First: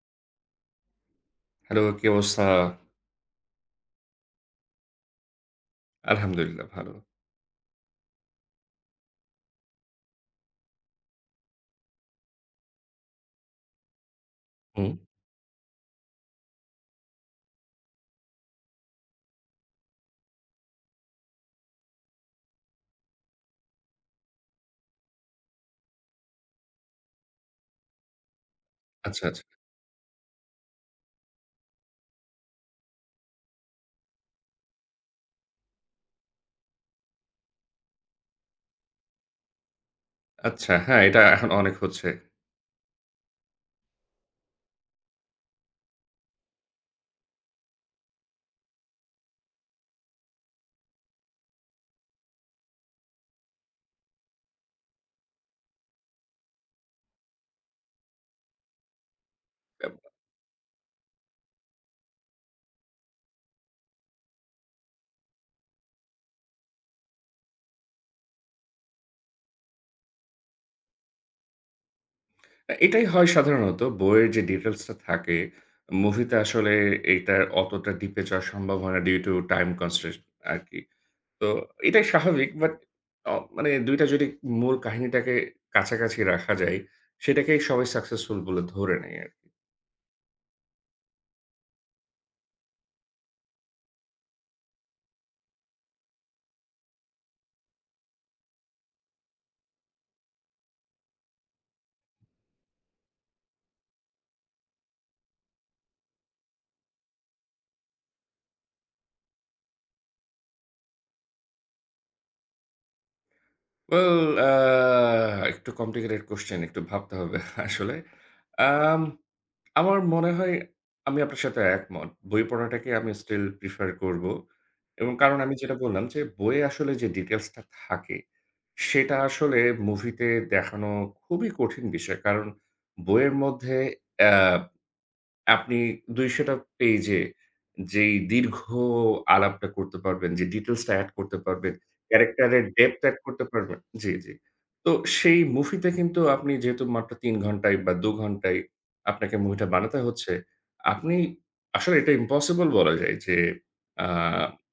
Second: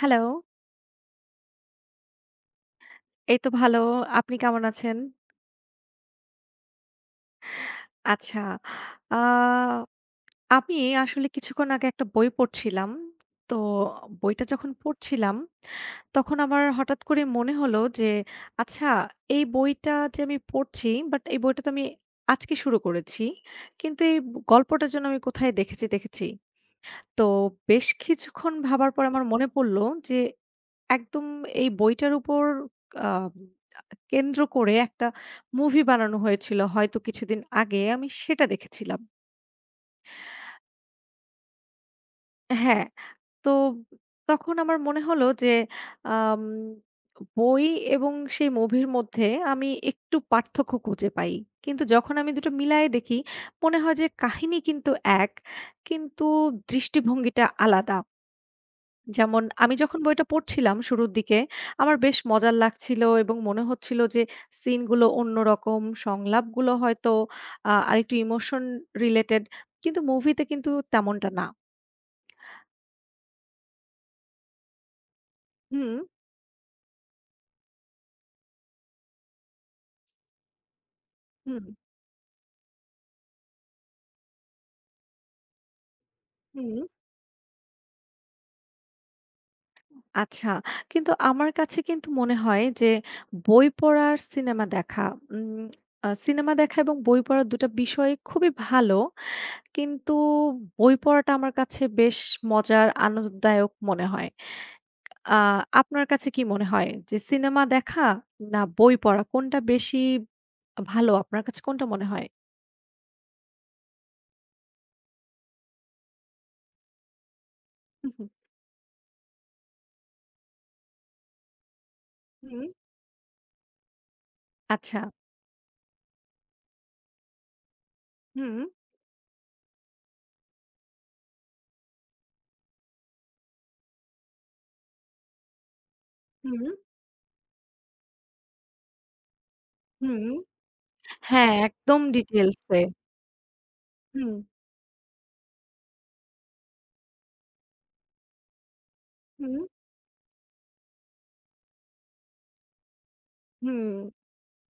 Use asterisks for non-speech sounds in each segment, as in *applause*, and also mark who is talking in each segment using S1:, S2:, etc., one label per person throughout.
S1: Hello,
S2: hello, কি অবস্থা?
S1: এই তো ভালো। আপনি কেমন আছেন?
S2: আলহামদুলিল্লাহ ভালো।
S1: আচ্ছা, আ আমি আসলে কিছুক্ষণ আগে একটা বই পড়ছিলাম। তো বইটা যখন
S2: হুম।
S1: পড়ছিলাম, তখন আমার হঠাৎ করে মনে হলো যে, আচ্ছা এই বইটা যে আমি পড়ছি, বাট এই বইটা তো আমি আজকে শুরু করেছি। কিন্তু এই গল্পটা যেন আমি কোথায় দেখেছি, দেখেছি। তো বেশ কিছুক্ষণ ভাবার পর আমার
S2: আচ্ছা, আচ্ছা।
S1: মনে পড়ল যে, একদম এই বইটার উপর আ কেন্দ্র করে একটা মুভি বানানো হয়েছিল, হয়তো কিছুদিন আগে আমি সেটা দেখেছিলাম।
S2: আচ্ছা, হ্যাঁ, এটা এখন অনেক হচ্ছে।
S1: হ্যাঁ, তো তখন আমার মনে হলো যে আম বই এবং সেই মুভির মধ্যে আমি একটু পার্থক্য খুঁজে পাই। কিন্তু যখন আমি দুটো মিলায়ে দেখি, মনে হয় যে কাহিনী কিন্তু এক, কিন্তু দৃষ্টিভঙ্গিটা আলাদা। যেমন আমি
S2: এব
S1: যখন বইটা পড়ছিলাম শুরুর দিকে, আমার বেশ মজার লাগছিল এবং মনে হচ্ছিল যে সিনগুলো অন্যরকম, সংলাপগুলো হয়তো আরেকটু ইমোশন রিলেটেড। কিন্তু মুভিতে কিন্তু তেমনটা না।
S2: এটাই হয় সাধারণত। বইয়ের যে ডিটেইলস টা থাকে,
S1: হুম,
S2: মুভিতে আসলে এইটার অতটা ডিপে যাওয়া সম্ভব হয় না, ডিউ টু টাইম কনস্ট্রেন্ট আরকি। তো
S1: হুম,
S2: এটাই স্বাভাবিক, বাট মানে ২ টা যদি মূল কাহিনীটাকে কাছাকাছি রাখা যায়,
S1: হুম।
S2: সেটাকেই সবাই সাকসেসফুল বলে ধরে নেয় আরকি।
S1: আচ্ছা। কিন্তু আমার কাছে কিন্তু মনে হয় যে বই পড়া আর সিনেমা দেখা, উম আ সিনেমা দেখা এবং বই পড়া ২টা টা বিষয় খুবই ভালো। কিন্তু বই পড়াটা আমার কাছে বেশ মজার, আনন্দদায়ক মনে হয়। আ আপনার কাছে কি মনে হয় যে সিনেমা দেখা না বই পড়া কোনটা বেশি ভালো? আপনার কাছে কোনটা মনে হয়?
S2: ওয়েল, একটু কমপ্লিকেটেড কোয়েশ্চেন, একটু ভাবতে হবে *laughs* আসলে।
S1: হু, হু।
S2: আম আমার মনে হয় আমি আপনার সাথে একমত। বই
S1: হুম।
S2: পড়াটাকে আমি স্টিল প্রিফার করব।
S1: আচ্ছা।
S2: এবং কারণ আমি আচ্ছা, যেটা বললাম যে বইয়ে আসলে যে ডিটেইলসটা থাকে,
S1: হুম,
S2: সেটা আসলে মুভিতে দেখানো খুবই কঠিন বিষয়। কারণ বইয়ের মধ্যে অ্যা আপনি ২০০ টা
S1: হুম,
S2: পেইজে যেই দীর্ঘ আলাপটা করতে
S1: হুম।
S2: পারবেন, যে ডিটেইলস টা এড করতে
S1: হ্যাঁ,
S2: পারবেন,
S1: একদম
S2: ক্যারেক্টারের
S1: ডিটেইলসে।
S2: ডেপথ এড করতে পারবেন। জি, জি।
S1: হুম,
S2: তো সেই মুভিতে কিন্তু আপনি যেহেতু মাত্র ৩ ঘন্টায় বা ২ ঘন্টায় আপনাকে
S1: হুম,
S2: মুভিটা বানাতে হচ্ছে, আপনি আসলে এটা ইম্পসিবল বলা যায় যে
S1: হুম,
S2: আ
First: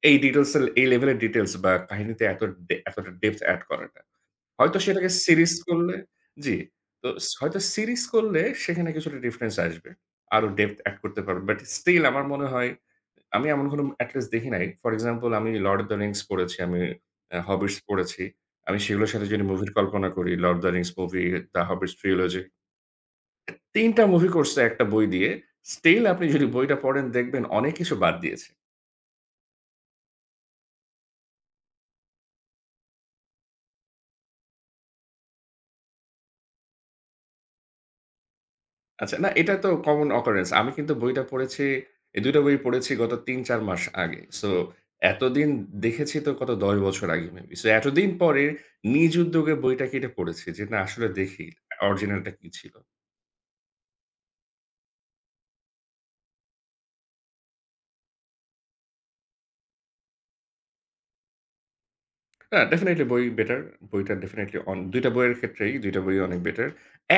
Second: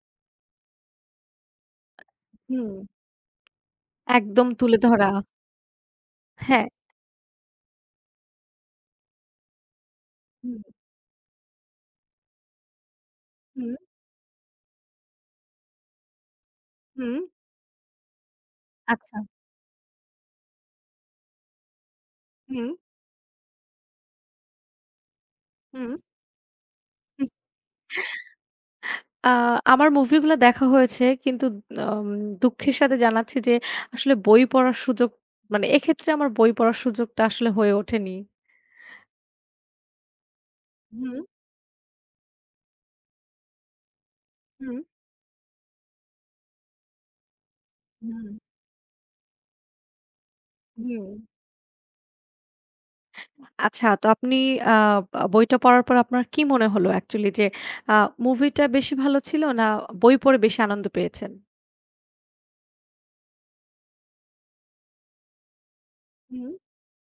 S2: এই লেভেলের ডিটেইলস বা কাহিনীতে এত
S1: হুম।
S2: এতটা ডেপথ এড করাটা।
S1: একদম তুলে
S2: হয়তো
S1: ধরা।
S2: সেটাকে সিরিজ করলে জি।
S1: হ্যাঁ।
S2: তো হয়তো সিরিজ করলে সেখানে কিছুটা ডিফারেন্স আসবে। আরো
S1: হুম,
S2: ডেপথ এড করতে পারবে। বাট স্টিল আমার মনে হয় আমি এমন
S1: হুম,
S2: কোনো এট লিস্ট দেখি নাই। ফর এক্সাম্পল আমি লর্ড অফ দ্য রিংস পড়েছি, আমি
S1: হুম।
S2: হবিটস পড়েছি। আমি সেগুলোর
S1: আচ্ছা।
S2: সাথে যদি মুভির কল্পনা করি, Lord of the Rings movie, the Hobbits trilogy,
S1: হুম,
S2: ৩ টা মুভি করছে একটা বই দিয়ে।
S1: হুম।
S2: স্টিল আপনি যদি বইটা পড়েন, দেখবেন অনেক কিছু বাদ দিয়েছে।
S1: আ আমার মুভিগুলা দেখা হয়েছে, কিন্তু আম দুঃখের সাথে জানাচ্ছি যে আসলে বই পড়ার সুযোগ, মানে এক্ষেত্রে আমার বই পড়ার সুযোগটা আসলে হয়ে ওঠেনি।
S2: আচ্ছা, না, এটা তো কমন occurrence। আমি কিন্তু
S1: হুম,
S2: বইটা পড়েছি, এই ২ টা বই পড়েছি গত ৩-৪ মাস আগে। সো
S1: হুম,
S2: এতদিন দেখেছি তো, কত ১০ বছর আগে, মেবি। সো এতদিন
S1: হুম,
S2: পরে নিজ উদ্যোগে বইটা কিনে পড়েছি যে, না
S1: হুম।
S2: আসলে দেখি অরিজিনালটা কি ছিল।
S1: আচ্ছা, তো আপনি আ আ বইটা পড়ার পর আপনার কি মনে হলো অ্যাকচুয়ালি যে আ মুভিটা বেশি ভালো ছিল, না বই পড়ে বেশি আনন্দ পেয়েছেন?
S2: না, ডেফিনিটলি বই বেটার। বইটা ডেফিনিটলি অন, ২ টা বইয়ের ক্ষেত্রেই ২ টা বই অনেক
S1: হুম।
S2: বেটার।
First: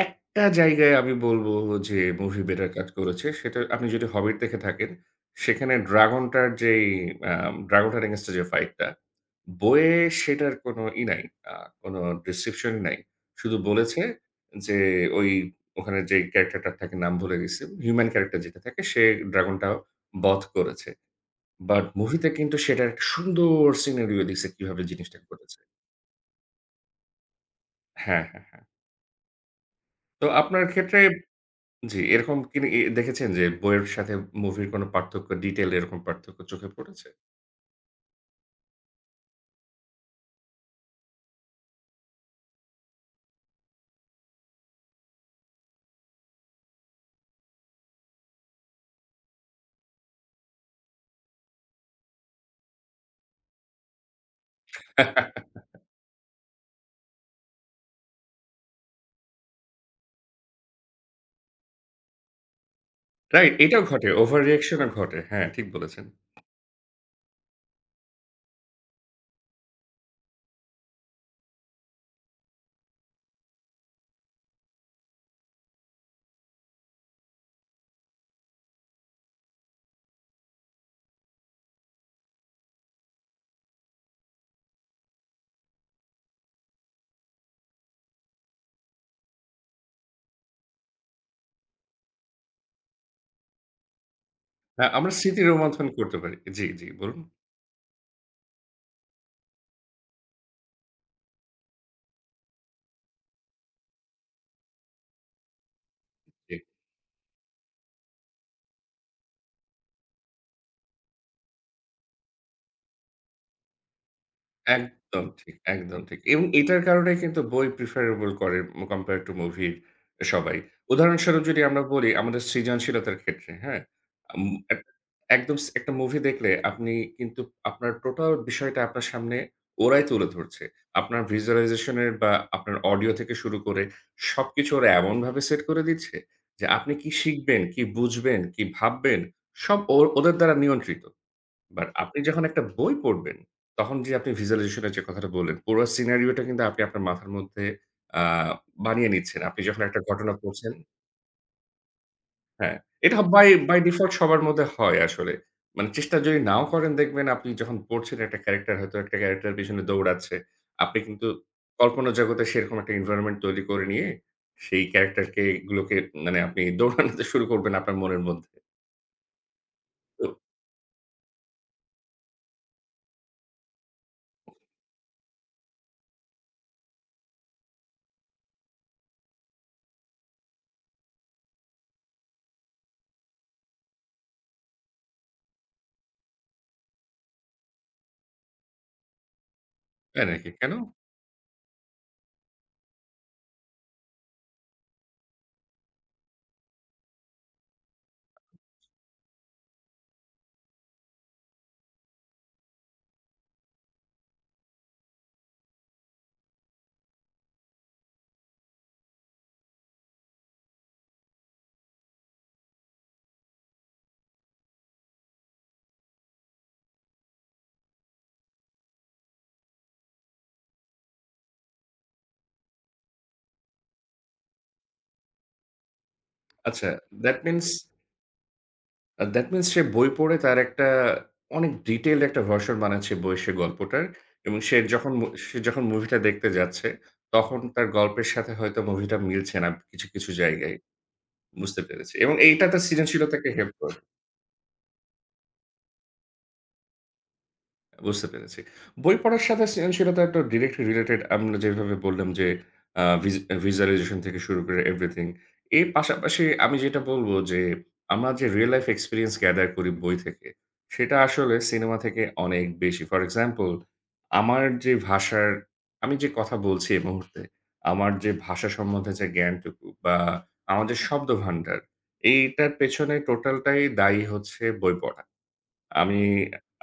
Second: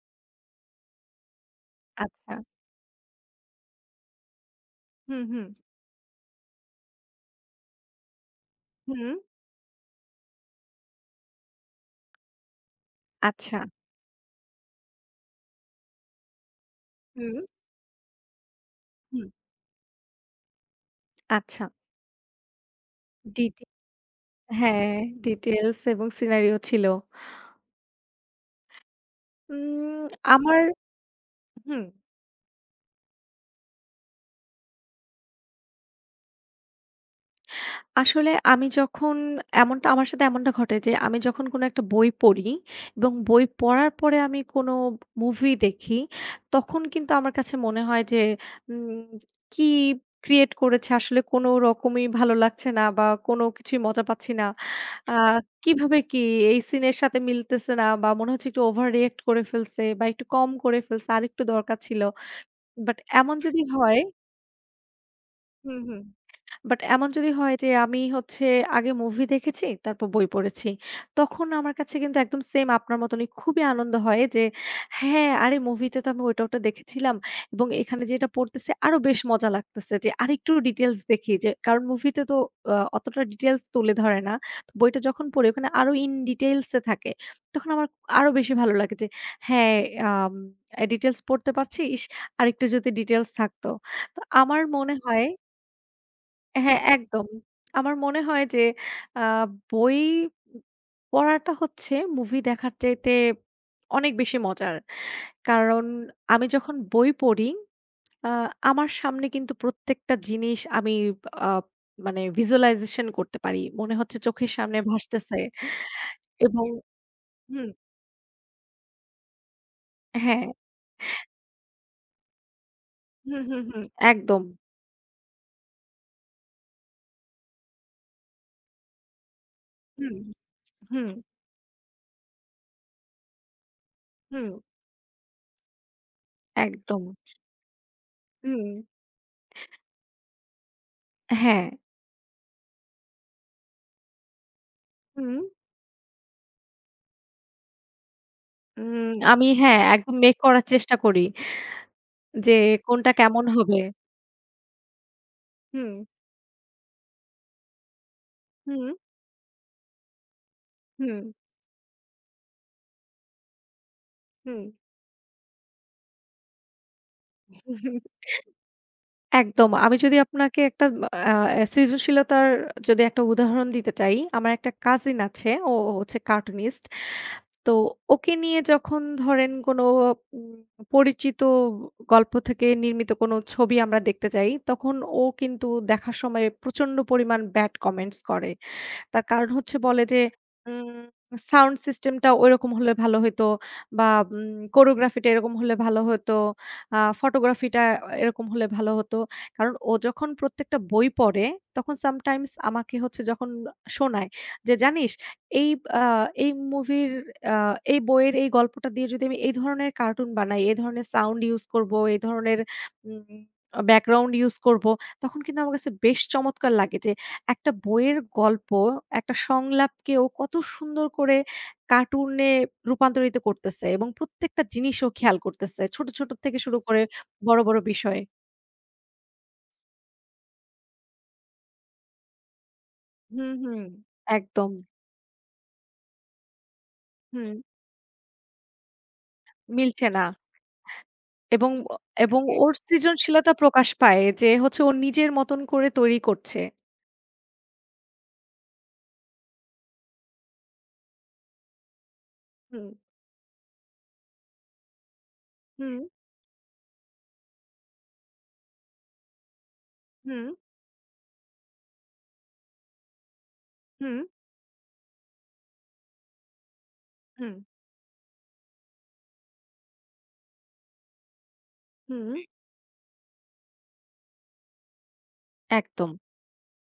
S2: একটা জায়গায় আমি বলব যে
S1: আচ্ছা।
S2: মুভি বেটার কাজ করেছে, সেটা আপনি যদি হবিট দেখে থাকেন,
S1: হুম, হুম।
S2: সেখানে ড্রাগনটার যেই আ ড্রাগনটার এগেইনস্ট এ যে ফাইটটা,
S1: হুম।
S2: বইয়ে সেটার কোনো ই নাই। আ কোনো ডেসক্রিপশন নাই। শুধু
S1: আচ্ছা।
S2: বলেছে যে ওই ওখানে যে ক্যারাক্টারটার থাকে, নাম ভুলে
S1: হুম,
S2: গেছি, হিউম্যান ক্যারাক্টার যেটা থাকে, সে
S1: হুম।
S2: ড্রাগনটা বধ করেছে।
S1: আচ্ছা।
S2: বাট মুভিতে কিন্তু সেটার একটা সুন্দর
S1: ডিটে
S2: সিনারিও দিছে, কিভাবে
S1: হ্যাঁ,
S2: জিনিসটা ঘটেছে।
S1: ডিটেইলস এবং সিনারিও ছিল।
S2: হ্যাঁ, হ্যাঁ, হ্যাঁ।
S1: উম
S2: তো
S1: আমার
S2: আপনার ক্ষেত্রে
S1: হুম।
S2: জি, এরকম কি দেখেছেন যে বইয়ের সাথে মুভির কোনো পার্থক্য, ডিটেইল এরকম পার্থক্য চোখে পড়েছে?
S1: আসলে আমি যখন, এমনটা আমার সাথে এমনটা ঘটে যে আমি যখন কোনো একটা বই পড়ি এবং বই পড়ার পরে আমি কোনো মুভি দেখি, তখন কিন্তু আমার কাছে মনে হয় যে, উম, কি ক্রিয়েট করেছে, আসলে কোনো রকমই ভালো লাগছে না বা কোনো কিছুই মজা পাচ্ছি না। আহ কিভাবে কি এই সিনের সাথে মিলতেছে না, বা মনে হচ্ছে একটু ওভার রিয়েক্ট করে ফেলছে বা একটু কম করে ফেলছে, আর একটু দরকার ছিল। বাট এমন
S2: রাইট,
S1: যদি *laughs*
S2: এটাও
S1: হয়,
S2: ঘটে। ওভার রিঅ্যাকশন ও ঘটে। হ্যাঁ, ঠিক
S1: হুম, হুম,
S2: বলেছেন।
S1: বাট এমন যদি হয় যে আমি হচ্ছে আগে মুভি দেখেছি, তারপর বই পড়েছি। তখন আমার কাছে কিন্তু একদম সেম, আপনার মতনই খুবই আনন্দ হয় যে, হ্যাঁ, আরে মুভিতে তো আমি ওইটা, ওটা দেখেছিলাম এবং এখানে যেটা পড়তেছে আরো বেশ মজা লাগতেছে যে আরেকটু ডিটেইলস দেখি, যে কারণ মুভিতে তো অতটা ডিটেইলস তুলে ধরে না। তো বইটা যখন পড়ি ওখানে আরো ইন ডিটেইলস এ থাকে। তখন আমার আরো বেশি ভালো লাগে যে, হ্যাঁ, আম ডিটেইলস পড়তে পারছি। ইস! আরেকটু যদি ডিটেইলস থাকতো। তো আমার
S2: হ্যাঁ,
S1: মনে
S2: আমরা
S1: হয়,
S2: স্মৃতি রোমন্থন করতে পারি। জি,
S1: হ্যাঁ,
S2: জি, বলুন।
S1: একদম। আমার মনে হয় যে আ বই পড়াটা হচ্ছে মুভি দেখার চাইতে অনেক বেশি মজার। কারণ আমি
S2: জি।
S1: যখন বই পড়ি, আ আমার সামনে কিন্তু প্রত্যেকটা জিনিস আমি আ মানে visualization করতে পারি। মনে হচ্ছে চোখের সামনে
S2: একদম
S1: ভাসতেছে
S2: ঠিক, একদম ঠিক। এবং
S1: এবং
S2: এটার কারণে কিন্তু
S1: হুম,
S2: বই প্রিফারেবল করে কম্পেয়ার টু মুভি
S1: হ্যাঁ।
S2: সবাই। উদাহরণস্বরূপ যদি আমরা বলি আমাদের সৃজনশীলতার
S1: হুম,
S2: ক্ষেত্রে,
S1: হুম,
S2: হ্যাঁ?
S1: হুম,
S2: আম
S1: একদম।
S2: এক একদম একটা মুভি দেখলে আপনি কিন্তু আপনার টোটাল বিষয়টা আপনার সামনে ওরাই
S1: হুম,
S2: তুলে ধরছে।
S1: হুম,
S2: আপনার ভিজুয়ালাইজেশন এর বা আপনার অডিও থেকে শুরু করে
S1: হুম,
S2: সবকিছু ওরা এমনভাবে সেট করে দিচ্ছে যে আপনি
S1: একদম।
S2: কি শিখবেন, কি বুঝবেন, কি
S1: হুম,
S2: ভাববেন, সব ওদের দ্বারা নিয়ন্ত্রিত।
S1: হ্যাঁ।
S2: বাট আপনি যখন একটা বই পড়বেন, তখন যে আপনি visualization এর যে কথাটা
S1: হুম,
S2: বললেন, পুরো সিনারিও টা কিন্তু আপনি আপনার মাথার মধ্যে আ বানিয়ে নিচ্ছেন।
S1: আমি,
S2: আপনি
S1: হ্যাঁ,
S2: যখন একটা
S1: একদম
S2: ঘটনা
S1: মেক করার
S2: পড়ছেন,
S1: চেষ্টা করি। যে
S2: হ্যাঁ,
S1: কোনটা
S2: এটা
S1: কেমন
S2: বাই বাই
S1: হবে?
S2: ডিফল্ট সবার মধ্যে হয় আসলে। মানে
S1: হুম,
S2: চেষ্টা যদি নাও করেন, দেখবেন আপনি যখন পড়ছেন, একটা ক্যারেক্টার
S1: হুম,
S2: হয়তো একটা ক্যারেক্টারের পেছনে দৌড়াচ্ছে। আপনি
S1: হুম,
S2: কিন্তু কল্পনা জগতে সেরকম একটা environment তৈরি করে নিয়ে
S1: হুম।
S2: সেই ক্যারেক্টারকে গুলোকে মানে আপনি দৌড়ানোতে শুরু করবেন আপনার মনের মধ্যে।
S1: একদম। আমি যদি
S2: তো
S1: আপনাকে একটা আ আ সৃজনশীলতার যদি একটা উদাহরণ দিতে চাই, আমার একটা কাজিন আছে। ও হচ্ছে কার্টুনিস্ট। তো ওকে নিয়ে যখন ধরেন কোনো উম পরিচিত গল্প থেকে নির্মিত কোনো ছবি আমরা দেখতে যাই, তখন ও কিন্তু দেখার সময় প্রচণ্ড পরিমাণ ব্যাড কমেন্টস করে। তার কারণ হচ্ছে, বলে যে,
S2: তাই নাকি? কেন?
S1: উম "সাউন্ড সিস্টেমটা ঐরকম হলে ভালো হইতো বা কোরিওগ্রাফিটা এরকম হলে ভালো হতো। ফটোগ্রাফিটা এরকম হলে ভালো হতো।" কারণ ও যখন প্রত্যেকটা বই পড়ে, তখন sometimes আমাকে হচ্ছে যখন শোনায় যে, "জানিস, এই আ এই মুভির, আ এই বইয়ের এই গল্পটা দিয়ে যদি আমি এই ধরনের কার্টুন বানাই, এই ধরনের সাউন্ড ইউজ করব, এই ধরনের উম ব্যাকগ্রাউন্ড ইউজ করব।" তখন কিন্তু আমার কাছে বেশ চমৎকার লাগে যে একটা বইয়ের গল্প, একটা সংলাপকেও কত সুন্দর করে কার্টুনে রূপান্তরিত করতেছে এবং প্রত্যেকটা জিনিসও খেয়াল করতেছে। ছোট, ছোট থেকে শুরু
S2: আচ্ছা,
S1: করে
S2: that
S1: বড়,
S2: means
S1: বড় বিষয়ে।
S2: দ্যাট মিনস সে বই পড়ে তার একটা অনেক ডিটেইলড একটা ভার্সন বানাচ্ছে বইয়ের সে
S1: হুম, হুম।
S2: গল্পটার। এবং
S1: একদম।
S2: সে যখন মুভিটা দেখতে যাচ্ছে,
S1: হুম,
S2: তখন তার গল্পের সাথে হয়তো মুভিটা মিলছে না কিছু,
S1: মিলছে না।
S2: কিছু জায়গায়।
S1: এবং
S2: বুঝতে
S1: অ
S2: পেরেছি, এবং
S1: এবং
S2: এইটা
S1: ওর
S2: তার সৃজনশীলতাকে
S1: সৃজনশীলতা
S2: হেল্প
S1: প্রকাশ
S2: করে।
S1: পায় যে হচ্ছে ও নিজের মতন করে তৈরি করছে।
S2: বুঝতে পেরেছি। বই পড়ার সাথে সৃজনশীলতা তো ডিরেক্টলি রিলেটেড, আমরা যেভাবে বললাম যে
S1: হুম,
S2: আ ভিজ ভিজুয়ালাইজেশন থেকে শুরু করে এভরিথিং। এর
S1: হুম,
S2: পাশাপাশি আমি যেটা বলব যে আমরা যে রিয়াল লাইফ এক্সপেরিয়েন্স গ্যাদার করি বই থেকে,
S1: হুম,
S2: সেটা আসলে সিনেমা থেকে অনেক বেশি। ফর এক্সাম্পল
S1: হুম,
S2: আমার যে ভাষার আমি যে কথা বলছি এই মুহূর্তে,
S1: হুম,
S2: আমার যে ভাষা সম্বন্ধে যে জ্ঞানটুকু বা আমার যে শব্দভান্ডার,
S1: হুম,
S2: এইটার পেছনে টোটালটাই দায়ী হচ্ছে বই পড়া।
S1: একদম।
S2: আমি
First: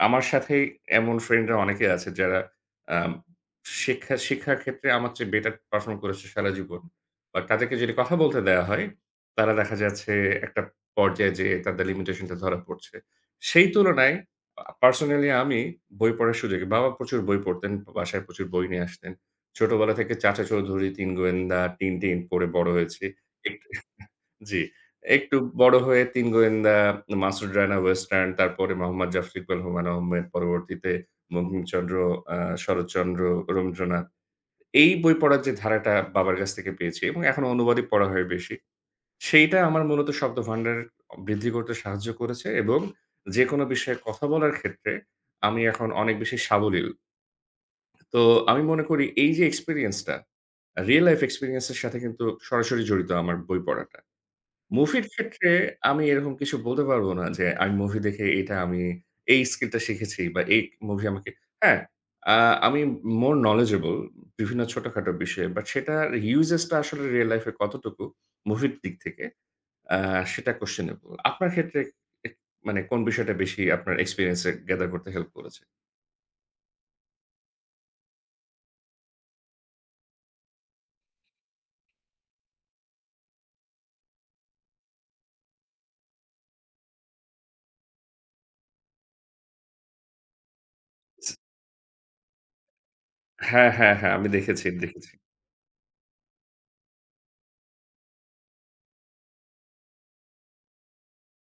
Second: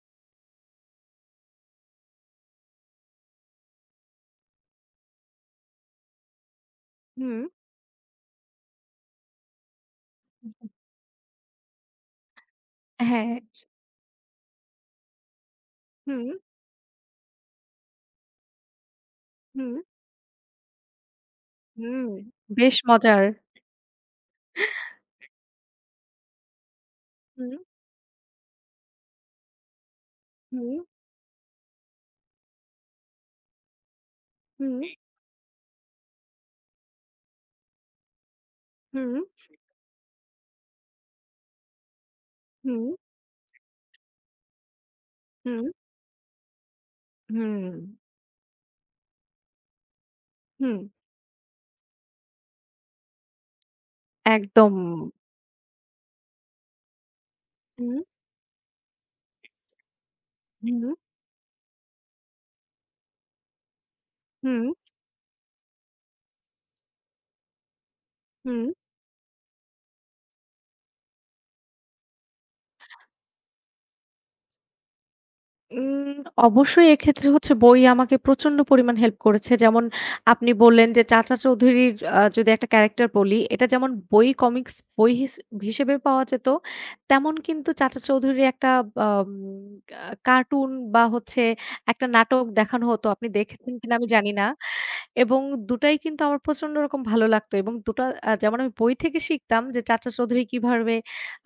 S2: আমার সাথেই এমন ফ্রেন্ডরা অনেকে আছে যারা আম শিক্ষার ক্ষেত্রে আমার চেয়ে বেটার পারফর্ম করেছে সারা জীবন। বা
S1: হুম,
S2: তাদেরকে যদি কথা বলতে দেয়া হয়, তারা দেখা যাচ্ছে একটা পর্যায়ে যেয়ে তাদের লিমিটেশন টা ধরা পড়ছে।
S1: হ্যাঁ,
S2: সেই তুলনায় পার্সোনালি আমি বই
S1: হুম,
S2: পড়ার সুযোগে, বাবা প্রচুর বই পড়তেন, বাসায় প্রচুর বই নিয়ে আসতেন।
S1: হুম,
S2: ছোটবেলা থেকে চাচা চৌধুরী, ৩ গোয়েন্দা,
S1: হুম।
S2: 'টিনটিন' পড়ে বড়
S1: বেশ
S2: হয়েছি।
S1: মজার।
S2: এক জি। একটু বড় হয়ে ৩ গোয়েন্দা, মাসুদ
S1: হুম,
S2: রায়না ওয়েস্টার্ন, তারপরে মোহাম্মদ জাফর ইকবাল, হুমায়ূন আহমেদ,
S1: হুম,
S2: পরবর্তীতে বঙ্কিমচন্দ্র, আ শরৎচন্দ্র, রবীন্দ্রনাথ।
S1: হুম।
S2: এই বই পড়ার যে ধারাটা বাবার কাছ থেকে পেয়েছি, এবং এখন অনুবাদই পড়া হয় বেশি।
S1: হুম,
S2: সেইটা আমার মূলত শব্দভান্ডার বৃদ্ধি করতে সাহায্য করেছে, এবং
S1: হুম,
S2: যেকোনো বিষয়ে কথা বলার ক্ষেত্রে আমি
S1: হুম,
S2: এখন অনেক বেশি সাবলীল।
S1: হুম,
S2: তো আমি মনে করি এই যে এক্সপেরিয়েন্সটা,
S1: হুম,
S2: রিয়াল লাইফ এক্সপেরিয়েন্স এর সাথে কিন্তু সরাসরি জড়িত আমার বই পড়াটা।
S1: একদম।
S2: মুভির ক্ষেত্রে আমি এরকম কিছু বলতে পারব না যে আমি
S1: হুম,
S2: মুভি দেখে এটা আমি এই স্কিলটা শিখেছি, বা এই
S1: হুম,
S2: মুভি আমাকে হ্যাঁ, আ আমি মোর knowledgeable বিভিন্ন
S1: হুম,
S2: ছোটখাটো বিষয়ে। বাট সেটার uses টা আসলে রিয়াল লাইফ এ কতটুকু
S1: হুম।
S2: মুভির দিক থেকে, আ সেটা questionable। আপনার ক্ষেত্রে এ মানে কোন বিষয়টা বেশি আপনার এক্সপেরিয়েন্স এ গ্যাদার করতে হেল্প করেছে?
S1: উম অবশ্যই এক্ষেত্রে হচ্ছে বই আমাকে প্রচন্ড পরিমাণ হেল্প করেছে। যেমন আপনি বললেন যে চাচা চৌধুরীর, যদি একটা ক্যারাক্টার বলি, এটা যেমন বই, কমিক্স বই হিসেবে পাওয়া যেত, তেমন কিন্তু চাচা চৌধুরীর একটা বাম আ কার্টুন বা
S2: স-
S1: হচ্ছে একটা নাটক দেখানো হতো। আপনি
S2: হ্যাঁ,
S1: দেখেছেন কিনা
S2: হ্যাঁ,
S1: আমি
S2: হ্যাঁ। আমি
S1: জানি না।
S2: দেখেছি, দেখেছি।
S1: এবং দুটাই কিন্তু আমার প্রচন্ড রকম ভালো লাগতো এবং দুটা, যেমন আমি বই থেকে শিখতাম যে চাচা চৌধুরী কিভাবে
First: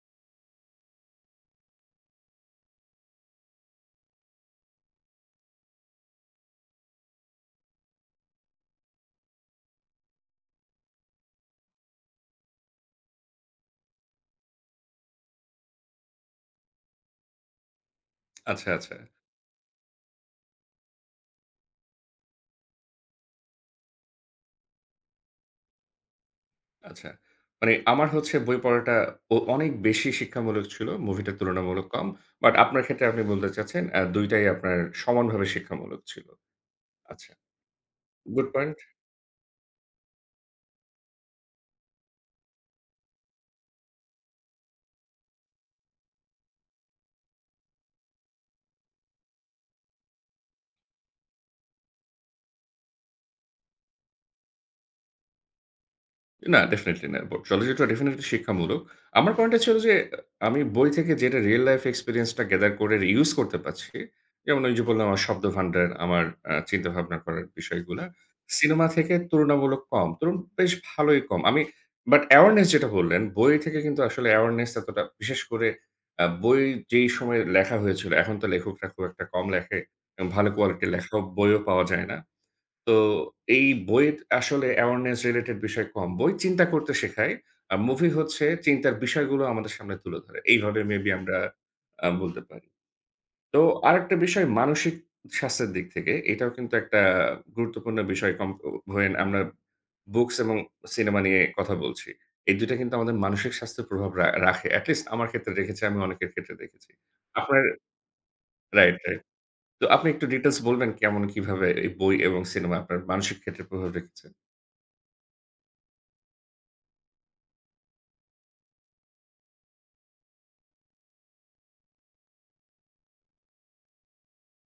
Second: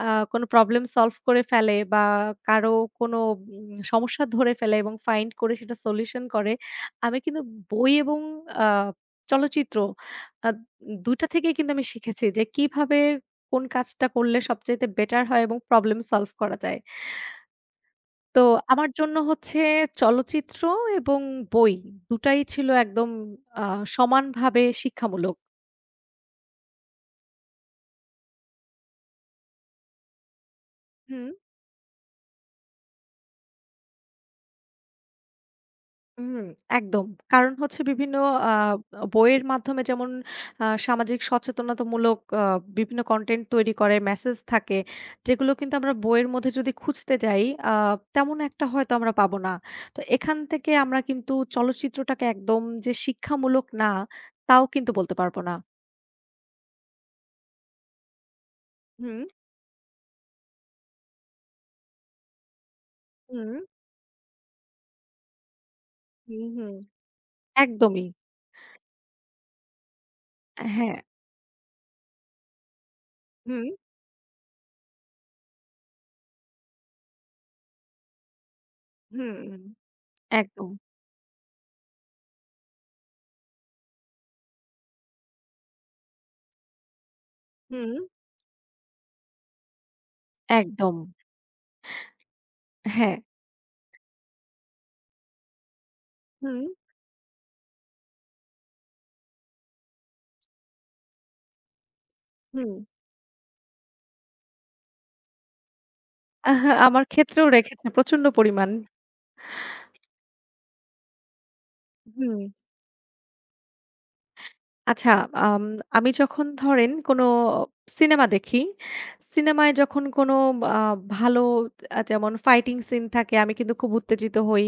S1: আ কোনো প্রবলেম সলভ করে ফেলে, বা কারো কোনো সমস্যা ধরে ফেলে এবং ফাইন্ড করে সেটা সলিউশন করে। আমি কিন্তু বই এবং আ চলচ্চিত্র, আ ২টা টা থেকেই কিন্তু আমি শিখেছি যে কিভাবে কোন কাজটা করলে সবচাইতে বেটার হয় এবং প্রবলেম সলভ করা যায়। তো
S2: আচ্ছা,
S1: আমার
S2: আচ্ছা।
S1: জন্য হচ্ছে চলচ্চিত্র এবং বই দুটাই ছিল একদম আ সমানভাবে শিক্ষামূলক।
S2: আচ্ছা। মানে আমার হচ্ছে বই পড়াটা অনেক বেশি শিক্ষামূলক ছিল।
S1: হুম,
S2: মুভিটা তুলনামূলক কম। বাট আপনার ক্ষেত্রে আপনি বলতে চাচ্ছেন, ২ টাই আপনার সমানভাবে শিক্ষামূলক ছিল।
S1: হুম, একদম।
S2: আচ্ছা।
S1: কারণ হচ্ছে বিভিন্ন,
S2: গুড
S1: আ
S2: পয়েন্ট।
S1: বইয়ের মাধ্যমে যেমন সামাজিক সচেতনতামূলক বিভিন্ন কনটেন্ট তৈরি করে, মেসেজ থাকে যেগুলো কিন্তু আমরা বইয়ের মধ্যে যদি খুঁজতে যাই, আ তেমন একটা হয়তো আমরা পাবো না। তো এখান থেকে আমরা কিন্তু চলচ্চিত্রটাকে একদম যে শিক্ষামূলক না, তাও কিন্তু বলতে পারবো না।
S2: না, ডেফিনিটলি না। চলচ্চিত্র ডেফিনিটলি শিক্ষামূলক।
S1: হুম,
S2: আমার পয়েন্টটা ছিল যে, আমি বই থেকে যেটা রিয়াল লাইফ এক্সপেরিয়েন্স টা গেদার করে ইউস
S1: হুম,
S2: করতে পারছি। যেমন ওই যে বললাম, আমার শব্দভান্ডার, আমার
S1: হুম, হুম।
S2: চিন্তাভাবনা করার বিষয়গুলা।
S1: একদমই।
S2: সিনেমা থেকে তুলনামূলক কম। ধরুন বেশ
S1: হ্যাঁ।
S2: ভালোই কম। আমি বাট অ্যাওয়ারনেস যেটা বললেন, বই
S1: হুম,
S2: থেকে কিন্তু আসলে অ্যাওয়ারনেস এতটা বিশেষ করে বই যেই সময়ে লেখা হয়েছিল, এখন তো লেখকরা খুব একটা
S1: হুম,
S2: কম
S1: হুম।
S2: লেখে, এবং ভালো
S1: একদম।
S2: কোয়ালিটির লেখাও বইও পাওয়া যায় না। তো এই বইয়ের আসলে অ্যাওয়ারনেস রিলেটেড বিষয় কম। বই চিন্তা করতে শেখায়। আর
S1: হুম।
S2: মুভি হচ্ছে চিন্তার বিষয়গুলো আমাদের সামনে তুলে ধরে। এইভাবে
S1: একদম।
S2: মেবি আমরা বলতে পারি।
S1: হ্যাঁ।
S2: তো আরেকটা বিষয়, মানসিক স্বাস্থ্যের দিক থেকে এটাও
S1: হুম,
S2: কিন্তু একটা গুরুত্বপূর্ণ বিষয়, কম ও ধরেন আমরা বুকস এবং সিনেমা নিয়ে কথা বলছি। এই ২
S1: হুম।
S2: টা কিন্তু আমাদের মানসিক স্বাস্থ্যের প্রভাব রাখে। এট লিস্ট আমার ক্ষেত্রে রেখেছে, আমি অনেকের ক্ষেত্রে দেখেছি।
S1: আমার ক্ষেত্রেও
S2: আপনার
S1: রেখেছে প্রচন্ড পরিমাণ।
S2: Right, right. তো আপনি একটু ডিটেইলস বলবেন, কেমন, কিভাবে এই বই
S1: হুম।
S2: এবং সিনেমা আপনার মানসিক ক্ষেত্রে প্রভাব রেখেছে?
S1: আচ্ছা, আম আমি যখন ধরেন কোনো সিনেমা দেখি, সিনেমায় যখন কোনো আ ভালো, যেমন ফাইটিং সিন থাকে, আমি কিন্তু খুব উত্তেজিত হই।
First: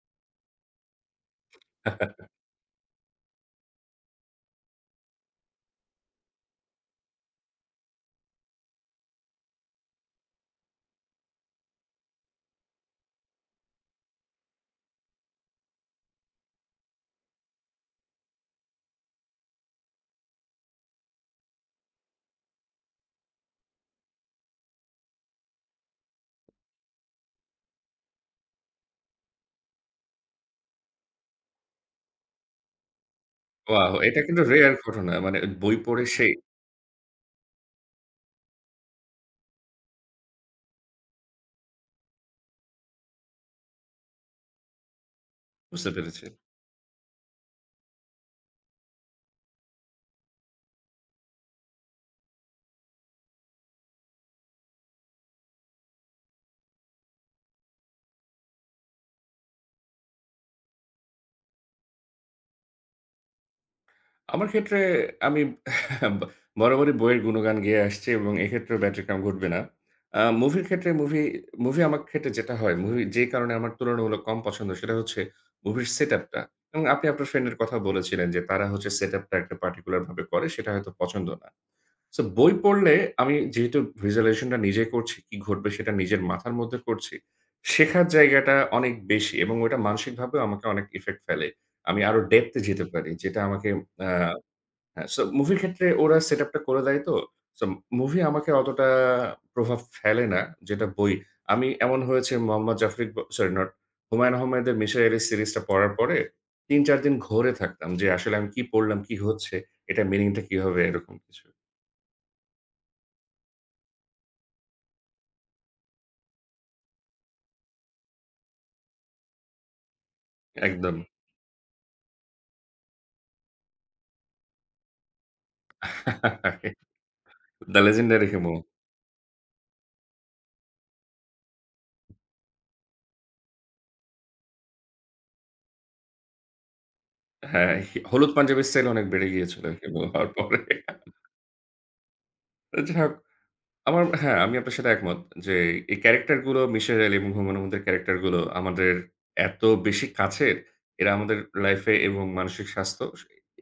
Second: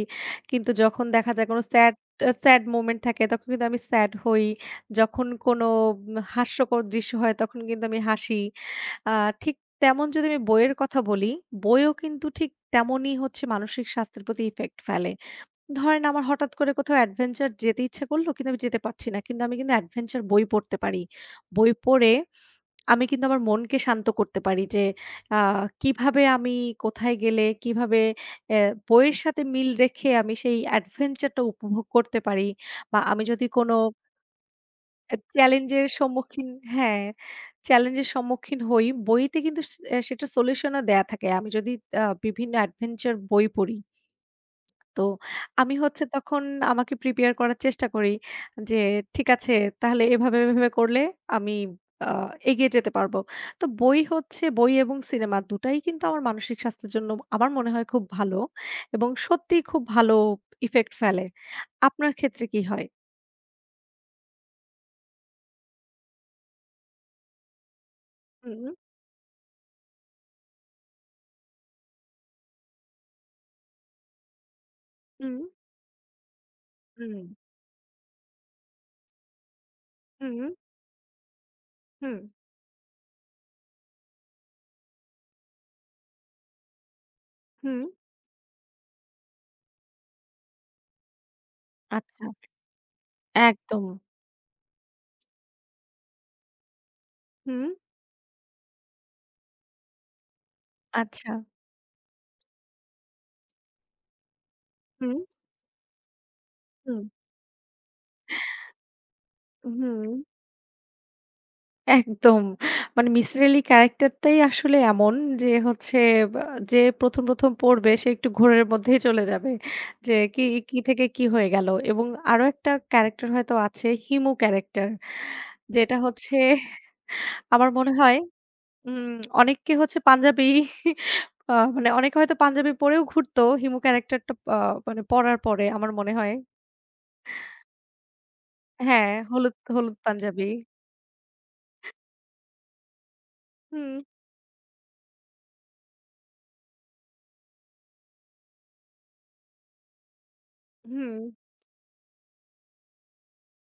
S1: কিন্তু যখন দেখা যায় কোনো স্যাড মোমেন্ট থাকে, তখন কিন্তু আমি স্যাড হই। যখন কোনো হাস্যকর দৃশ্য হয়, তখন কিন্তু আমি হাসি। আ ঠিক তেমন যদি আমি বইয়ের কথা বলি, বইও কিন্তু ঠিক তেমনই হচ্ছে মানসিক স্বাস্থ্যের প্রতি ইফেক্ট ফেলে। ধরেন আমার হঠাৎ করে কোথাও অ্যাডভেঞ্চার যেতে ইচ্ছা করলো, কিন্তু আমি যেতে পারছি না। কিন্তু আমি কিন্তু অ্যাডভেঞ্চার বই পড়তে পারি। বই পড়ে আমি কিন্তু আমার মনকে শান্ত করতে পারি যে আ কিভাবে আমি, কোথায় গেলে কিভাবে অ্যা বইয়ের সাথে মিল রেখে আমি সেই অ্যাডভেঞ্চারটা উপভোগ করতে পারি, বা আমি যদি কোনো
S2: ওয়াও! এটা কিন্তু রেয়ার ঘটনা। মানে বই
S1: চ্যালেঞ্জের
S2: পড়ে সেই
S1: সম্মুখীন, হ্যাঁ, চ্যালেঞ্জের সম্মুখীন হই, বইতে কিন্তু সেটার সলিউশনও দেয়া থাকে। আমি যদি বিভিন্ন অ্যাডভেঞ্চার বই পড়ি। তো আমি
S2: বুঝতে
S1: হচ্ছে
S2: পেরেছি।
S1: তখন আমাকে প্রিপেয়ার করার চেষ্টা করি যে, ঠিক আছে, তাহলে এভাবে এভাবে করলে আমি আ এগিয়ে যেতে পারবো। তো বই এবং সিনেমা দুটাই কিন্তু আমার মানসিক স্বাস্থ্যের জন্য, আমার মনে হয়, খুব ভালো এবং সত্যিই খুব ভালো ইফেক্ট ফেলে। আপনার ক্ষেত্রে কি হয়?
S2: আমার ক্ষেত্রে আমি *laughs* বা বরাবরই বইয়ের গুণগান গেয়ে আসছি, এবং
S1: হুম,
S2: এক্ষেত্রেও ব্যতিক্রম ঘটবে না। মুভির ক্ষেত্রে মুভি, আমার ক্ষেত্রে যেটা হয়, মুভি যে কারণে আমার তুলনামূলক কম পছন্দ সেটা হচ্ছে
S1: হুম,
S2: মুভির সেটআপটা। এবং আপনি
S1: হুম,
S2: আপনার ফ্রেন্ডের কথা বলেছিলেন যে তারা হচ্ছে সেটআপটা একটা পার্টিকুলার ভাবে
S1: হুম,
S2: করে সেটা হয়তো পছন্দ না।
S1: হুম,
S2: সো বই পড়লে আমি যেহেতু visualization টা নিজে করছি, কি ঘটবে সেটা নিজের মাথার মধ্যে করছি।
S1: হুম,
S2: শেখার জায়গাটা অনেক বেশি, এবং ওটা মানসিকভাবেও আমাকে অনেক ইফেক্ট ফেলে। আমি আরো
S1: আচ্ছা।
S2: ডেপথ এ যেতে পারি, যেটা আমাকে
S1: একদম।
S2: আ হ্যাঁ, সো মুভির ক্ষেত্রে ওরা সেটআপ টা করে দেয় তো।
S1: হুম,
S2: সো মুভি আমাকে অতটা প্রভাব ফেলে না যেটা বই।
S1: আচ্ছা।
S2: আমি এমন হয়েছে, মোহাম্মদ জাফর ইকবাল, সরি নট, হুমায়ূন আহমেদের 'মিসির
S1: হুম,
S2: আলি' সিরিজটা পড়ার পরে ৩-৪
S1: হুম,
S2: দিন ঘোরে থাকতাম যে আসলে আমি কি পড়লাম, কি হচ্ছে,
S1: হুম।
S2: এটার মিনিংটা কি হবে, এরকম কিছু।
S1: একদম। মানে মিসির আলি ক্যারেক্টারটাই আসলে এমন, যে হচ্ছে, বা যে প্রথম, প্রথম পড়বে সে একটু ঘোরের মধ্যেই চলে যাবে। যে কি, কি
S2: একদম।
S1: থেকে কি হয়ে গেল? এবং আরো একটা ক্যারেক্টার হয়তো আছে, হিমু ক্যারেক্টার। যেটা হচ্ছে, আমার
S2: দ্যা
S1: মনে হয়,
S2: লেজেন্ডারি হিমু।
S1: উম অনেককে হচ্ছে পাঞ্জাবি, মানে অনেকে হয়তো পাঞ্জাবি পরেও ঘুরতো, হিমু ক্যারেক্টারটা মানে পড়ার পরে আমার মনে হয়।
S2: হ্যাঁ, হলুদ পাঞ্জাবির সেল অনেক
S1: হ্যাঁ,
S2: বেড়ে
S1: হলুদ,
S2: গিয়েছিল
S1: হলুদ
S2: হিমু হওয়ার
S1: পাঞ্জাবি।
S2: পরে। তো যাই হোক,
S1: হুম,
S2: আমার হ্যাঁ, আমি আপনার সাথে একমত যে এই ক্যারাক্টার গুলো, মিসির আলি এবং হুমায়ূন আহমেদের ক্যারাক্টার গুলো আমাদের এত বেশি কাছের, এরা
S1: হুম,
S2: আমাদের লাইফে এবং মানসিক স্বাস্থ্য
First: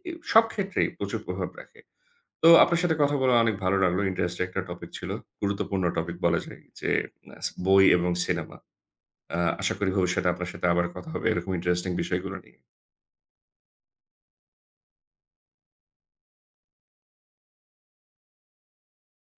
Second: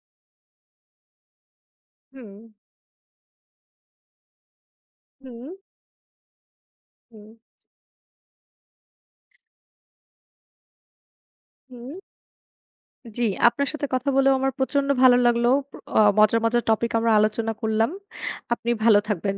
S2: এ সব ক্ষেত্রেই প্রচুর প্রভাব রাখে।
S1: হুম,
S2: তো আপনার সাথে কথা বলা অনেক ভালো লাগলো। ইন্টারেস্টিং একটা টপিক ছিল।
S1: হুম,
S2: গুরুত্বপূর্ণ টপিক বলা যায় যে
S1: হুম,
S2: বই এবং সিনেমা। আশা করি ভবিষ্যতে আপনার সাথে আবার কথা হবে এরকম ইন্টারেস্টিং
S1: হুম।
S2: বিষয়গুলো নিয়ে।
S1: জি, আপনার সাথে কথা বলেও আমার প্রচন্ড ভালো লাগলো। মজার, মজার টপিক আমরা আলোচনা করলাম। আপনি ভালো থাকবেন।